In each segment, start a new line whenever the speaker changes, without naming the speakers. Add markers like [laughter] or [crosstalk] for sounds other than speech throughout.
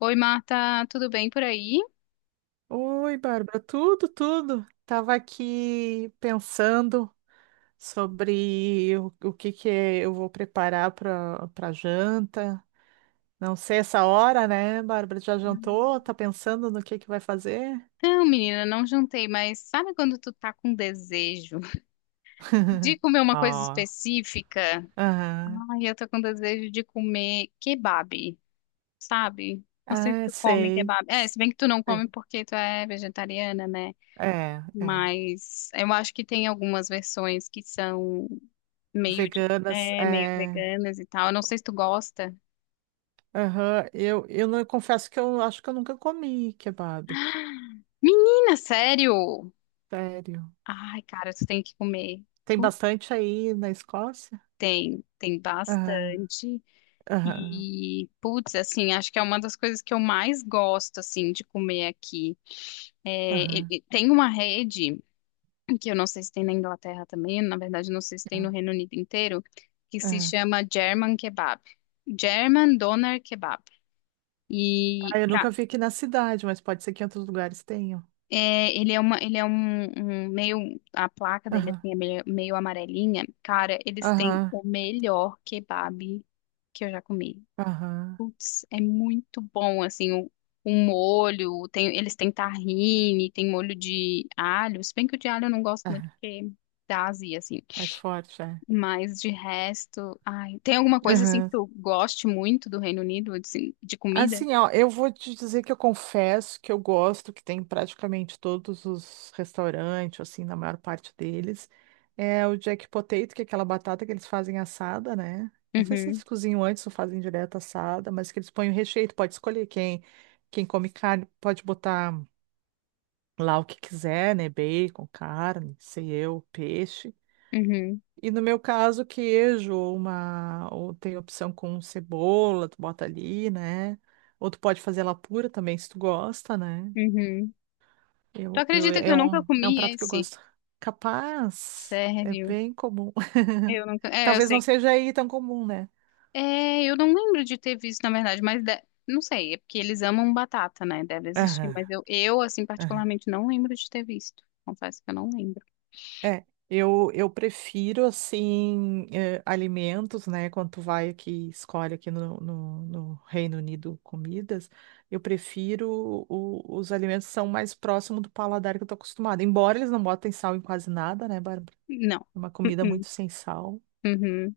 Oi, Marta, tudo bem por aí?
Oi, Bárbara, tudo. Tava aqui pensando sobre o que que eu vou preparar para janta. Não sei essa hora, né, Bárbara? Já jantou? Tá pensando no que vai fazer?
Não, menina, não jantei, mas sabe quando tu tá com desejo [laughs] de
[laughs]
comer uma coisa
Ó.
específica?
Aham.
Ai, eu tô com desejo de comer kebab, sabe? Não sei se
Ah,
tu come
sei.
kebab. É, se bem que tu não
Sei.
come porque tu é vegetariana, né?
É, é.
Mas eu acho que tem algumas versões que são meio, tipo,
Veganas,
meio
é.
veganas e tal. Eu não sei se tu gosta.
Aham. Eu não eu confesso que eu acho que eu nunca comi kebab.
Menina, sério?
Sério.
Ai, cara, tu tem que comer.
Tem bastante aí na Escócia?
Tem
Aham.
bastante.
Aham,
E, putz, assim, acho que é uma das coisas que eu mais gosto, assim, de comer aqui. É, e-
aham,
e tem uma rede, que eu não sei se tem na Inglaterra também, na verdade, não sei se tem no
aham,
Reino Unido inteiro, que se
é.
chama German Kebab. German Doner Kebab. E
Ah, eu
ca-
nunca vi aqui na cidade, mas pode ser que em outros lugares tenham.
é, ele é uma, ele é um, um meio, a placa dele,
Aham,
assim, é meio amarelinha. Cara, eles têm
aham,
o melhor kebab que eu já comi.
aham,
Putz, é muito bom, assim, o molho, eles têm tahine, tem molho de alho, se bem que o de alho eu não gosto muito
aham,
porque dá azia, assim,
mais forte, é.
mas de resto, ai, tem alguma coisa, assim, que
Aham.
tu goste muito do Reino Unido, assim, de comida?
Assim, ó, eu vou te dizer que eu confesso que eu gosto que tem em praticamente todos os restaurantes, assim, na maior parte deles. É o jack potato, que é aquela batata que eles fazem assada, né? Não sei se
Uhum,
eles cozinham antes ou fazem direto assada, mas que eles põem o recheio, tu pode escolher quem, quem come carne, pode botar lá o que quiser, né? Bacon, carne, sei eu, peixe.
uhum,
E no meu caso, queijo, ou uma, ou tem opção com cebola, tu bota ali, né? Ou tu pode fazer ela pura também, se tu gosta, né?
uhum. Tu
Eu, eu,
acredita que
é
eu nunca
um, é um
comi
prato que eu
esse?
gosto. Capaz, é
Sério?
bem comum.
Eu
[laughs]
nunca, eu
Talvez não
sei.
seja aí tão comum, né?
É, eu não lembro de ter visto, na verdade, não sei, é porque eles amam batata, né? Deve existir,
Aham,
mas eu, assim,
aham.
particularmente não lembro de ter visto. Confesso que eu não lembro.
É, eu prefiro, assim, alimentos, né? Quando tu vai aqui, escolhe aqui no Reino Unido comidas, eu prefiro o- os alimentos que são mais próximos do paladar que eu tô acostumada. Embora eles não botem sal em quase nada, né, Bárbara?
Não.
É uma comida
Uh-uh.
muito sem sal.
Uhum.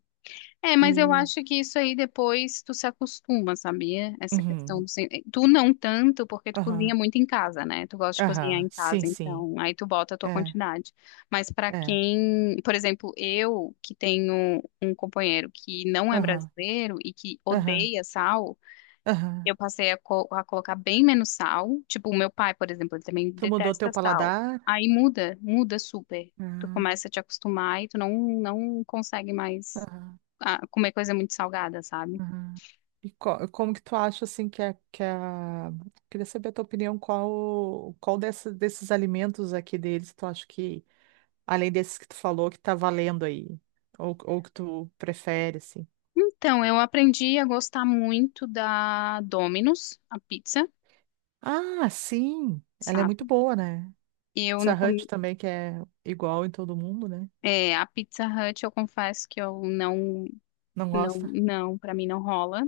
É, mas eu
E.
acho que isso aí depois tu se acostuma, sabia? Essa questão
Uhum,
do tu não tanto, porque tu
aham,
cozinha muito em casa, né? Tu gosta de cozinhar
aham,
em
sim,
casa,
sim.
então aí tu bota a tua
É,
quantidade. Mas pra
é,
quem, por exemplo, eu que tenho um companheiro que não é
aham,
brasileiro e que
aham,
odeia sal,
aham.
eu passei a, a colocar bem menos sal. Tipo, o meu pai, por exemplo, ele também
Tu mudou
detesta
teu
sal.
paladar?
Aí muda, muda super. Tu
Ah,
começa a te acostumar e tu não consegue mais
Aham.
comer coisa muito salgada, sabe?
Uhum. E co- como que tu acha assim que é que a... Queria saber a tua opinião, qual dessa- desses alimentos aqui deles tu acha que além desses que tu falou que tá valendo aí ou que tu prefere assim?
Então, eu aprendi a gostar muito da Domino's, a pizza,
Ah, sim, ela é muito
sabe?
boa, né?
Eu não
Pizza Hut
comi...
também que é igual em todo mundo, né?
É, a Pizza Hut, eu confesso que eu não,
Não
não,
gosta?
não, pra mim não rola.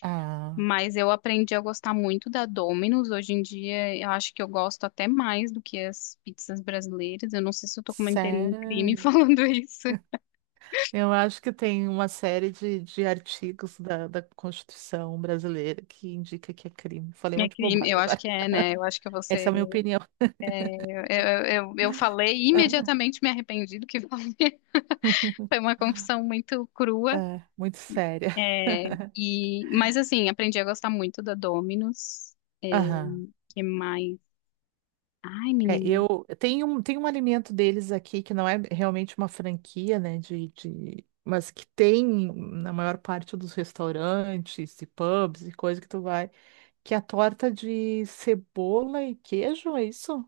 Ah,
Mas eu aprendi a gostar muito da Domino's. Hoje em dia, eu acho que eu gosto até mais do que as pizzas brasileiras. Eu não sei se eu tô cometendo um crime [laughs]
sério?
falando isso.
Eu acho que tem uma série de artigos da Constituição brasileira que indica que é crime. Falei um
É
monte de
crime, eu
bobagem
acho
agora.
que é, né? Eu acho que
Essa
você.
é a minha opinião.
Eu falei e
[laughs]
imediatamente me arrependi do que falei. [laughs] Foi uma confusão muito crua.
Muito séria.
É, e, mas assim, aprendi a gostar muito da Domino's. É,
Aham. [laughs]
que mais? Ai,
É,
menino.
tem um alimento deles aqui que não é realmente uma franquia, né, mas que tem na maior parte dos restaurantes e pubs e coisa que tu vai, que é a torta de cebola e queijo, é isso?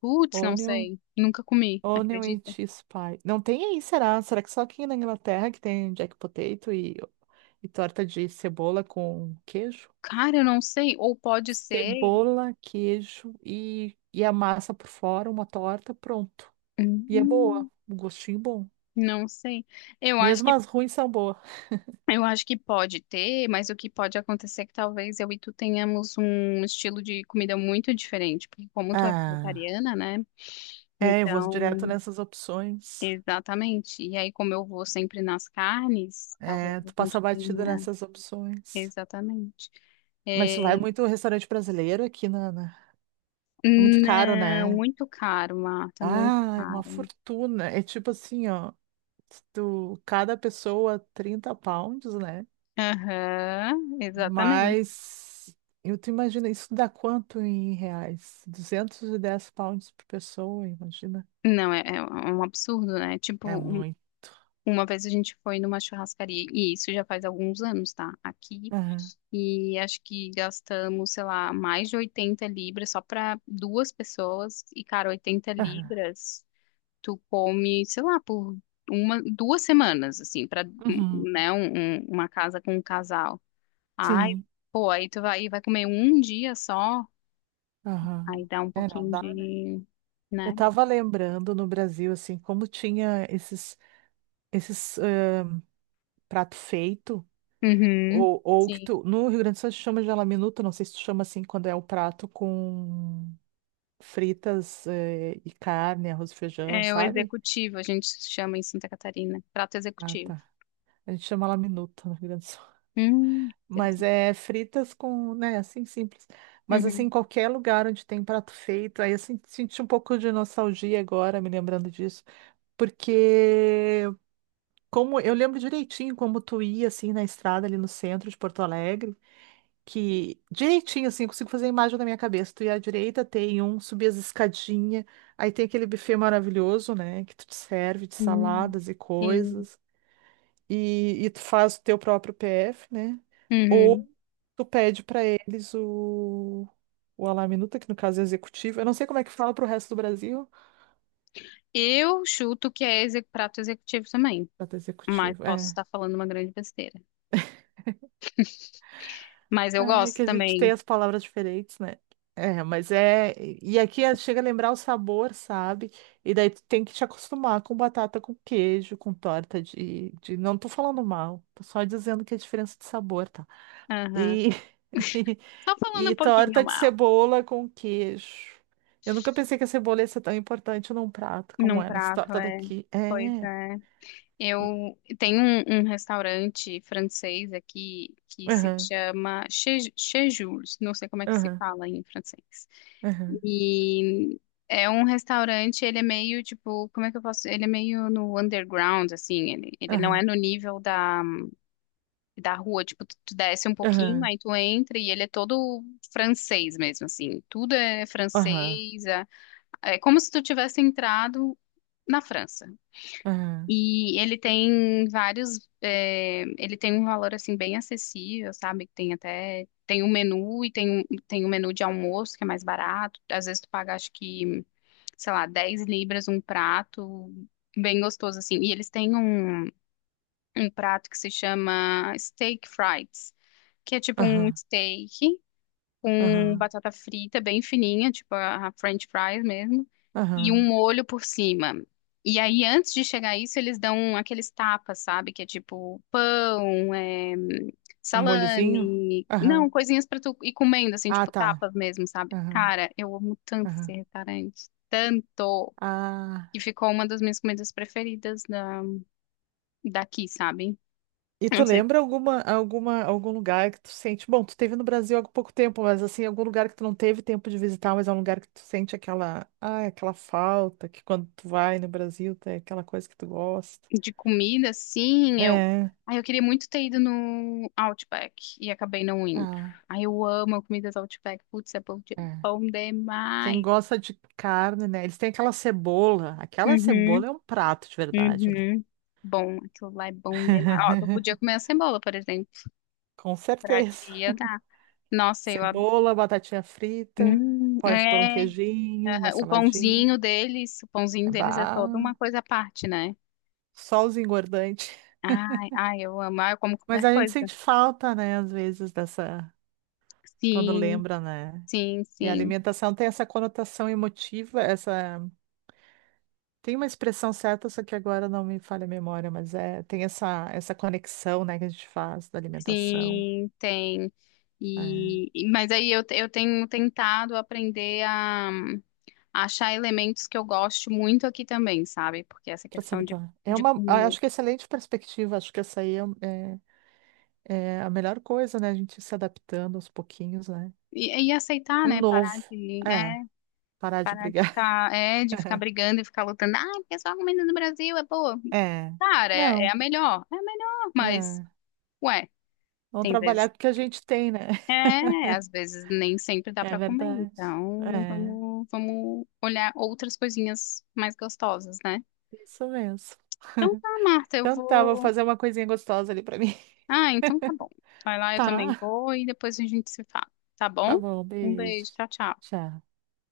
Putz, não
Onion,
sei. Nunca comi,
onion and
acredita?
cheese pie. Não tem aí, será? Será que só aqui na Inglaterra que tem jack potato e torta de cebola com queijo?
Cara, eu não sei. Ou pode ser.
Cebola, queijo e a massa por fora, uma torta, pronto. E é boa,
Hum,
um gostinho bom.
não sei. Eu acho
Mesmo
que
as ruins são boas.
eu acho que pode ter, mas o que pode acontecer é que talvez eu e tu tenhamos um estilo de comida muito diferente, porque como tu é
Ah,
vegetariana, né?
é, eu vou direto
Então,
nessas opções.
exatamente. E aí, como eu vou sempre nas carnes, talvez
É,
a
tu
gente
passa batida
tenha
nessas opções.
exatamente.
Mas
É,
tu vai muito ao restaurante brasileiro aqui, Nana. É muito caro,
não,
né?
muito caro, Marta, muito
Ah, é uma
caro.
fortuna. É tipo assim, ó. Tu, cada pessoa 30 pounds, né?
Aham, exatamente.
Mas eu te imagino, isso dá quanto em reais? 210 pounds por pessoa, imagina.
Não, é um absurdo, né?
É
Tipo,
muito.
uma vez a gente foi numa churrascaria, e isso já faz alguns anos, tá? Aqui,
Aham,
e acho que gastamos, sei lá, mais de 80 libras só para 2 pessoas. E, cara, oitenta
aham.
libras, tu come, sei lá, por uma, duas semanas, assim, para,
Uhum,
né, uma casa com um casal. Ai,
Sim,
pô, aí tu vai, comer um dia só,
aham.
aí dá um
É, não
pouquinho
dá, né?
de,
Eu
né?
tava lembrando no Brasil, assim, como tinha esses prato feito,
Uhum.
ou que
Sim.
tu, no Rio Grande do Sul se chama de laminuta, não sei se tu chama assim quando é o prato com fritas e carne, arroz e feijão,
É o
sabe?
executivo, a gente chama em Santa Catarina, prato
Ah,
executivo.
tá. A gente chama laminuta no Rio Grande do Sul.
Hum,
Mas
interessante.
é fritas com, né, assim simples. Mas assim,
Uhum.
em qualquer lugar onde tem prato feito, aí eu sen- senti um pouco de nostalgia agora, me lembrando disso, porque como eu lembro direitinho como tu ia assim na estrada ali no centro de Porto Alegre, que direitinho assim, eu consigo fazer a imagem da minha cabeça. Tu ia à direita, tem um, subir as escadinhas, aí tem aquele buffet maravilhoso, né, que tu te serve de
Hum,
saladas e
sim.
coisas e tu faz o teu próprio PF, né? Ou
Uhum.
tu pede para eles o Ala-minuta, que no caso é executivo. Eu não sei como é que fala para o resto do Brasil.
Eu chuto que é prato executivo também,
Até
mas
executivo,
posso
é.
estar falando uma grande besteira. Mas eu
É
gosto
que a gente tem
também.
as palavras diferentes, né? É, mas é. E aqui é- chega a lembrar o sabor, sabe? E daí tu tem que te acostumar com batata com queijo, com torta de... Não tô falando mal, tô só dizendo que é a diferença de sabor, tá?
Aham.
E, [laughs]
Só falando
e
um
torta
pouquinho
de
mal.
cebola com queijo. Eu nunca pensei que a cebola ia ser tão importante num prato como
Num
é nessa
prato,
torta
é.
daqui.
Pois
É.
é. Eu
e-
tenho um, um restaurante francês aqui que se
Aham,
chama Chez Jules. Não sei como é que se
aham,
fala em francês.
aham,
E é um restaurante, ele é meio tipo, como é que eu posso? Ele é meio no underground, assim, ele não é
aham,
no nível da rua, tipo, tu desce um pouquinho,
aham,
aí tu entra e ele é todo francês mesmo, assim, tudo é
aham,
francês, é como se tu tivesse entrado na França.
aham,
E ele tem ele tem um valor, assim, bem acessível, sabe? Que tem um menu e tem um menu de almoço que é mais barato, às vezes tu paga, acho que sei lá, 10 libras um prato bem gostoso assim. E eles têm um prato que se chama steak fries, que é tipo um
aham,
steak com
aham,
batata frita bem fininha, tipo a French fries mesmo, e um
aham.
molho por cima. E aí, antes de chegar isso, eles dão aqueles tapas, sabe? Que é tipo pão,
Um molhozinho?
salame,
Aham.
não, coisinhas pra tu ir comendo, assim,
Ah,
tipo
tá.
tapas mesmo, sabe?
Aham,
Cara, eu amo tanto esse
aham.
restaurante, tanto. E
Ah.
ficou uma das minhas comidas preferidas daqui, sabe?
E tu
Não sei,
lembra algum lugar que tu sente? Bom, tu teve no Brasil há pouco tempo, mas assim, algum lugar que tu não teve tempo de visitar, mas é um lugar que tu sente aquela, ah, aquela falta, que quando tu vai no Brasil tem aquela coisa que tu gosta.
de comida, sim, eu...
É,
eu queria muito ter ido no Outback e acabei não indo.
ah,
Ai, eu amo a comida do Outback. Putz, é bom,
é.
bom
Quem
demais.
gosta de carne, né? Eles têm aquela cebola. Aquela
Uhum,
cebola é um prato de verdade, né?
uhum. Bom, aquilo lá é bom demais. Ó, tu podia
[laughs]
comer a cebola, por exemplo,
Com
pra
certeza.
te dar. Nossa, eu adoro.
Cebola, batatinha frita, pode pôr um
É,
queijinho, uma
aham,
saladinha.
o pãozinho deles é toda
Bah,
uma coisa à parte, né?
só os engordantes.
Ai, ai, eu amo. Ah, eu como
Mas
qualquer
a gente
coisa.
sente falta, né, às vezes, dessa, quando
Sim,
lembra, né?
sim,
E a
sim,
alimentação tem essa conotação emotiva, essa, tem uma expressão certa, só que agora não me falha a memória, mas é, tem essa, essa conexão, né, que a gente faz da alimentação.
sim, tem.
É,
Mas aí eu tenho tentado aprender a achar elementos que eu gosto muito aqui também, sabe? Porque essa
pra se
questão de,
habituar. É
de
uma, ah,
comer.
acho que é excelente perspectiva, acho que essa aí é, um, é, é a melhor coisa, né? A gente se adaptando aos pouquinhos, né?
E aceitar,
Um
né?
novo. É, parar de
Parar de
brigar.
de ficar
[laughs]
brigando e ficar lutando. Ah, porque só a comida do Brasil é boa.
É.
Cara, é
Não,
a melhor. É a melhor, mas,
é.
ué,
Vamos
tem
trabalhar
vezes.
com o que a gente tem, né?
É, às vezes nem sempre dá
É
para comer,
verdade.
então
É,
vamos, vamos olhar outras coisinhas mais gostosas, né?
isso mesmo.
Então tá, Marta, eu
Então tá, vou
vou.
fazer uma coisinha gostosa ali pra mim.
Ah, então tá bom.
[laughs]
Vai lá, eu também
Tá,
vou e depois a gente se fala, tá bom?
tá bom,
Um
beijo.
beijo, tchau, tchau.
Tchau.